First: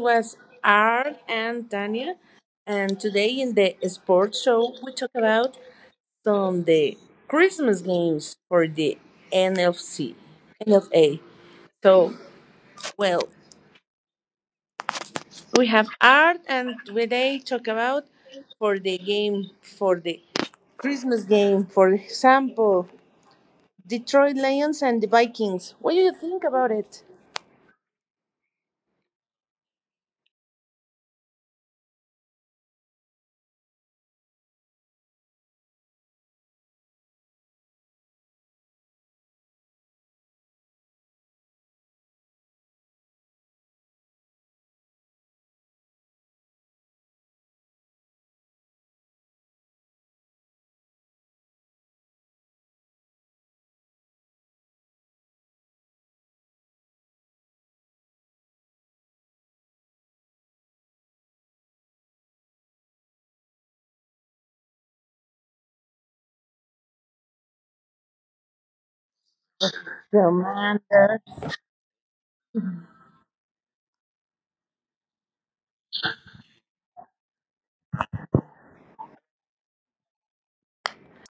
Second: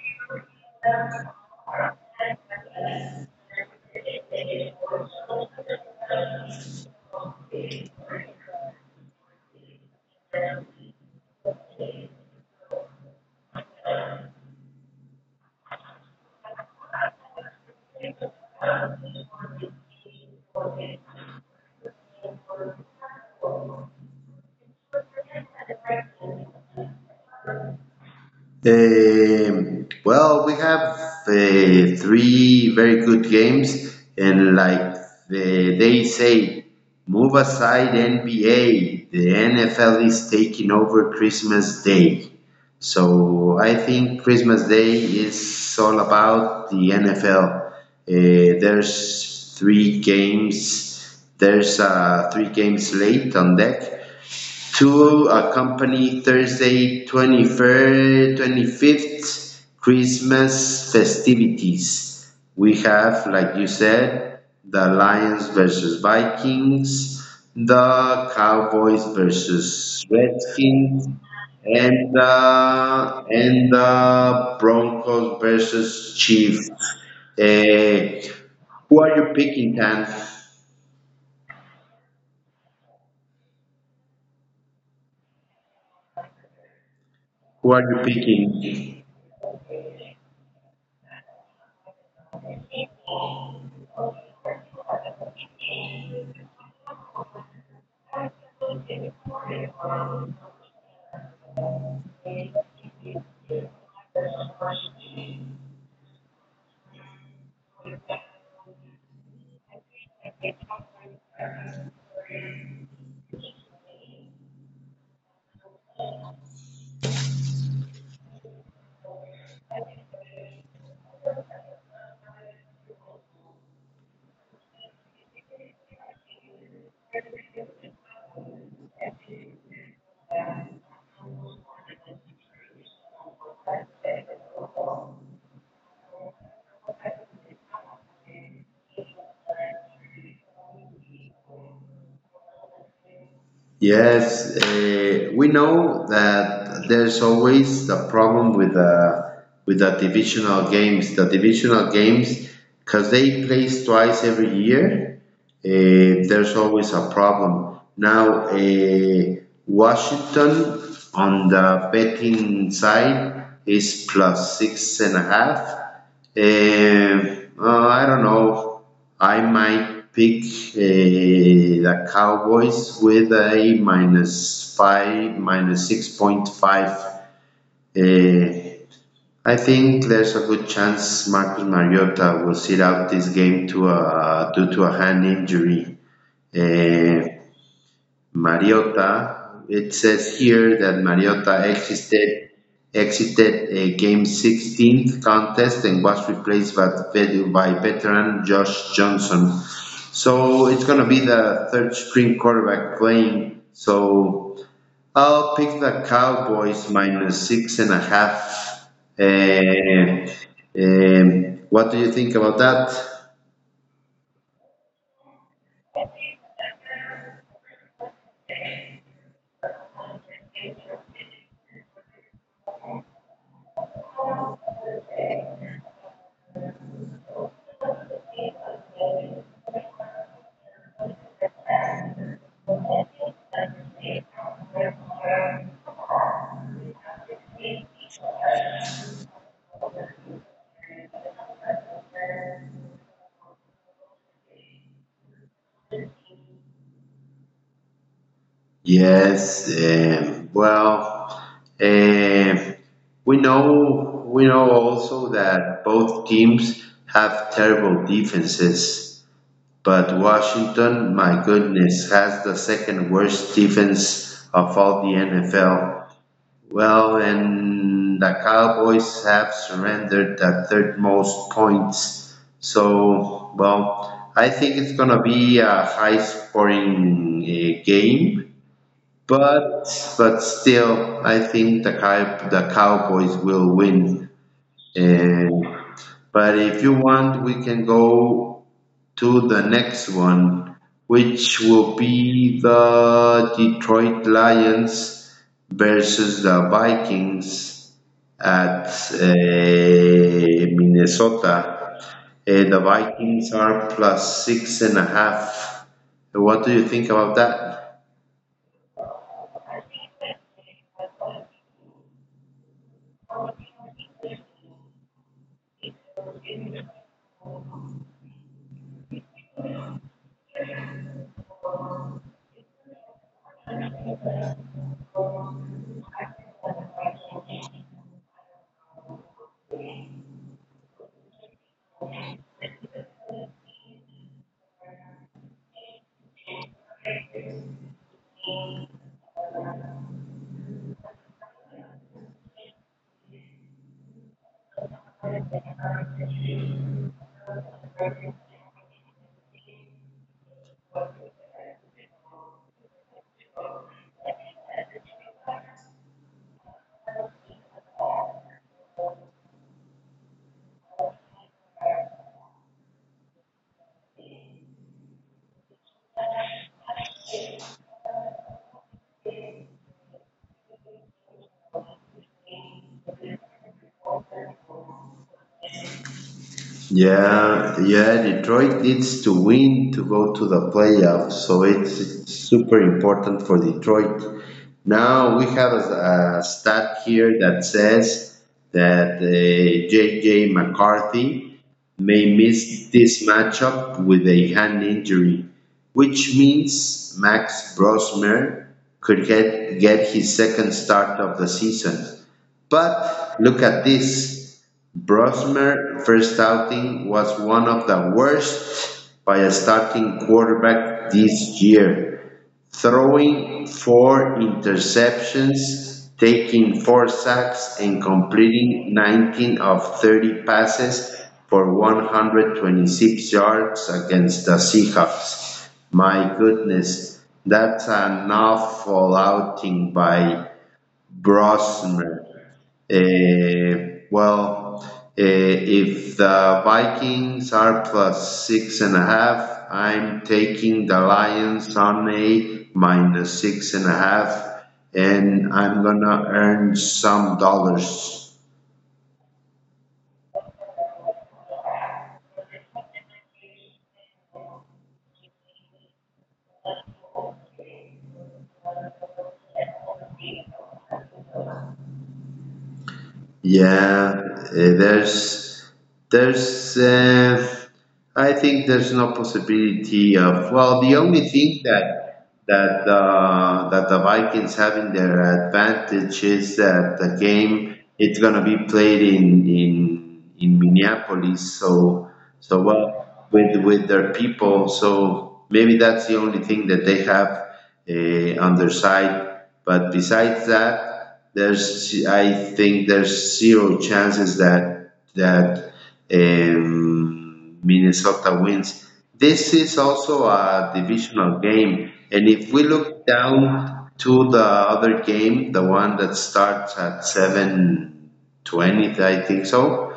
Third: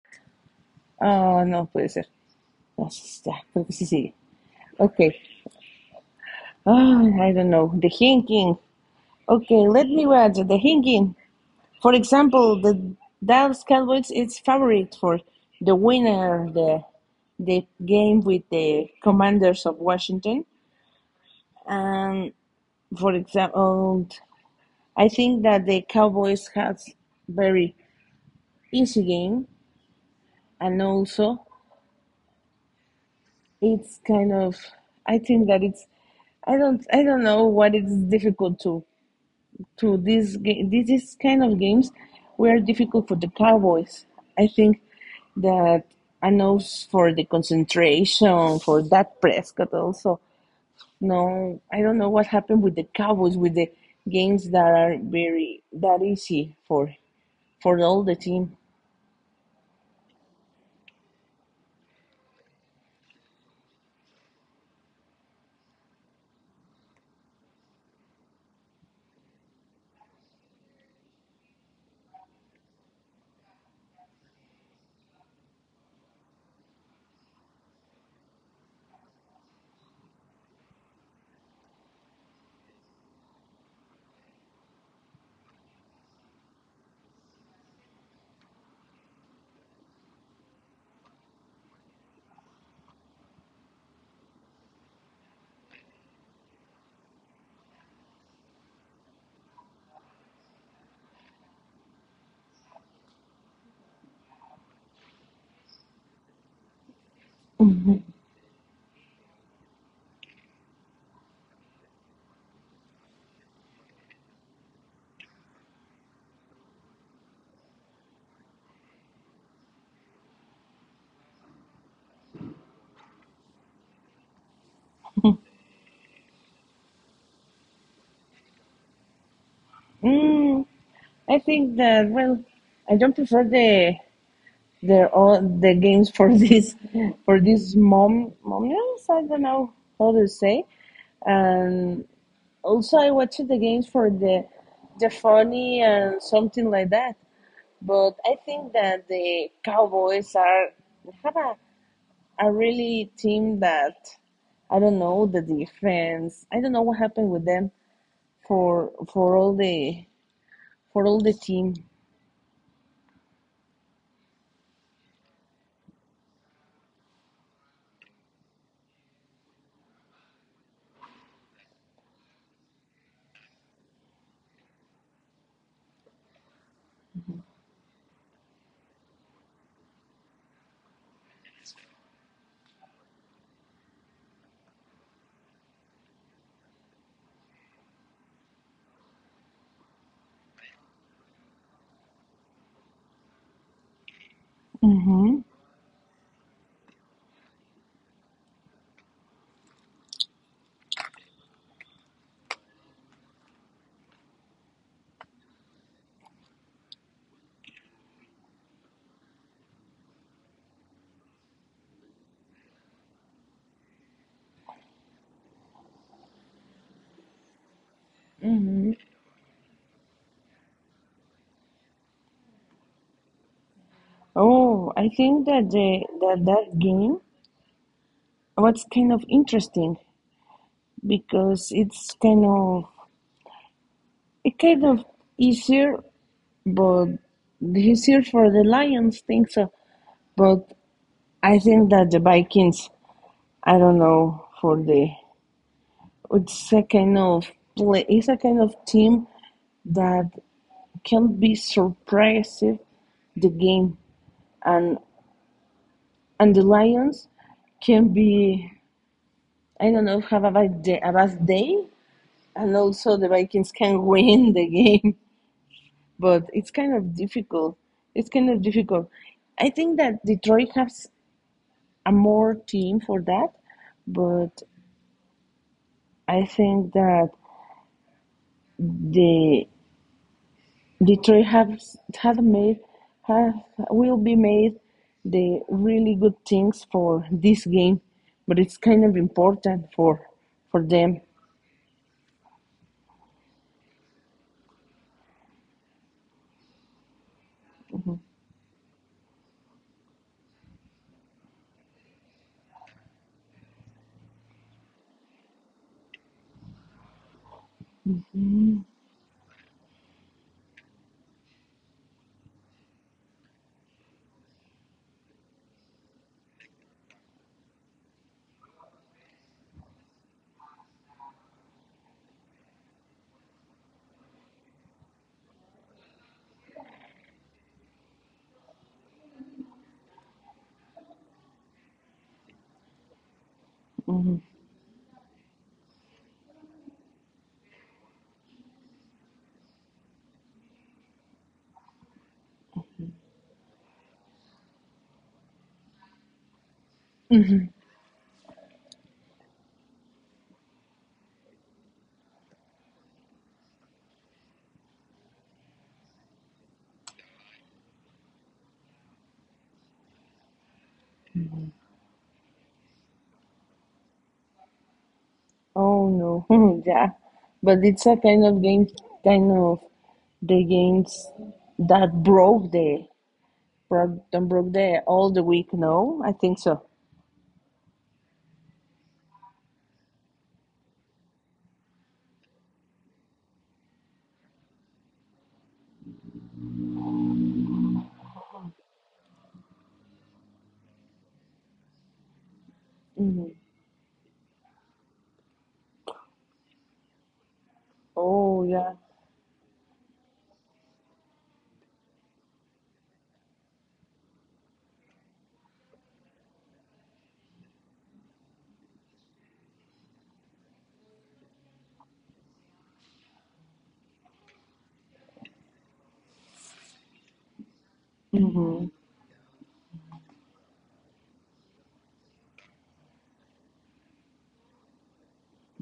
was Art and Tanya. And today in the sports show, we talk about some the Christmas games for the NFC, NFA. So, well, we have Art, and today talk about for the game for the Christmas game. For example, Detroit Lions and the Vikings. What do you think about it? Well, we have uh, three very good games, and like they say, move aside NBA. The NFL is taking over Christmas Day. So I think Christmas Day is all about the NFL. There's three games. There's a three game slate on deck to accompany Thursday, 23rd, 25th Christmas festivities. We have, like you said, the Lions versus Vikings, the Cowboys versus The man. Redskins, and the Broncos versus Chiefs. Eh, who are you picking, Dan? Ah, no puede ser. No sé, ya, Who creo are que you sí sigue. picking? Okay. Ah, I don't know. The thinking. Okay, let me watch the thinking. For example, the Dallas Cowboys is favorite for the winner, the game with the Commanders of Washington. And for example, I think that the Cowboys has very easy game, and also it's kind of, I think that it's, I don't know what it's difficult to this game, this is kind of games were difficult for the Cowboys. I think that I know for the concentration for that Prescott also. No, I don't know what happened with the Cowboys with the games that are very that easy for all the team. Yes, we know that there's always the problem with the divisional games. The divisional games, because they plays twice every year, there's always a problem. Now, Washington on the betting side is plus six and a half. Um, uh, well, I don't know. I might pick the Cowboys with a minus five, minus 6.5. Eh, I think there's a good chance Marcus Mariota will sit out this game due to a hand injury. Eh, Mariota. It says here that Mariota Mm-hmm. exited a game 16 contest and was replaced by veteran Josh Johnson. So it's going to be the third string quarterback playing. So I'll pick the Cowboys minus six and a half. Uh, what do you think about that? Mm, I think that, well, I don't prefer the, they're all the games for this for these mom momias. I don't know how to say. And also, I watched the games for the funny and something like that. But I think that the Cowboys are, have a really team that, I don't know the defense. I don't know what happened with them for all the for all the team. Yes. Well, um, we know also that both teams have terrible defenses, but Washington, my goodness, has the second worst defense of all the NFL. Well, and the Cowboys have surrendered the third most points. So, well, I think it's gonna be a high scoring game. Hmm. But but still, I think the Cowboys will win. And, but if you want, we can go to the next one, which will be the Detroit Lions versus the Vikings at Minnesota. The Vikings are plus six and a half. What do you think about that? Oh, I think that the, that game, what's kind of interesting, because it's kind of, it kind of easier, but easier for the Lions, think so, but I think that the Vikings, I don't know, for the, it's a kind of play, it's a kind of team that can be surprising the game, and and the Lions can be, I don't know, have a bad day, a bad day, and also the Vikings can win the game, but it's kind of difficult. It's kind of difficult. I think that Detroit has a more team for that, but I think that the Detroit has have made, have, will be made the really good things for this game, but it's kind of important for them. Yeah, yeah, Detroit needs to win to go to the playoffs, so it's super important for Detroit. Now we have a stat here that says that JJ McCarthy may miss this matchup with a hand injury, which means Max Brosmer could get his second start of the season. But look at this. Brosmer's first outing was one of the worst by a starting quarterback this year, throwing four interceptions, taking four sacks, and Mhm. completing 19 of 30 passes for 126 yards against the Seahawks. My goodness, that's an awful outing by Brosmer. Well, eh, if the Vikings are plus six and a half, I'm taking the Lions on a minus six and a half, and I'm gonna earn some dollars. Oh no, yeah, but it's a kind of game, kind of the games that broke the Broad, don't broke there all the week. No, I think so. Yeah, eh, there's there's I think there's no possibility of, well, the only thing that the Vikings have in their advantage is that the Hmm. game it's gonna be played in Minneapolis. So Oh yeah. well, with their people. So maybe that's the only thing that they have on their side. But besides that, there's I think there's zero chances that that Minnesota wins. This is also a divisional game, and if we Hmm. look down to the other game, the one that starts at 7:20, I think so.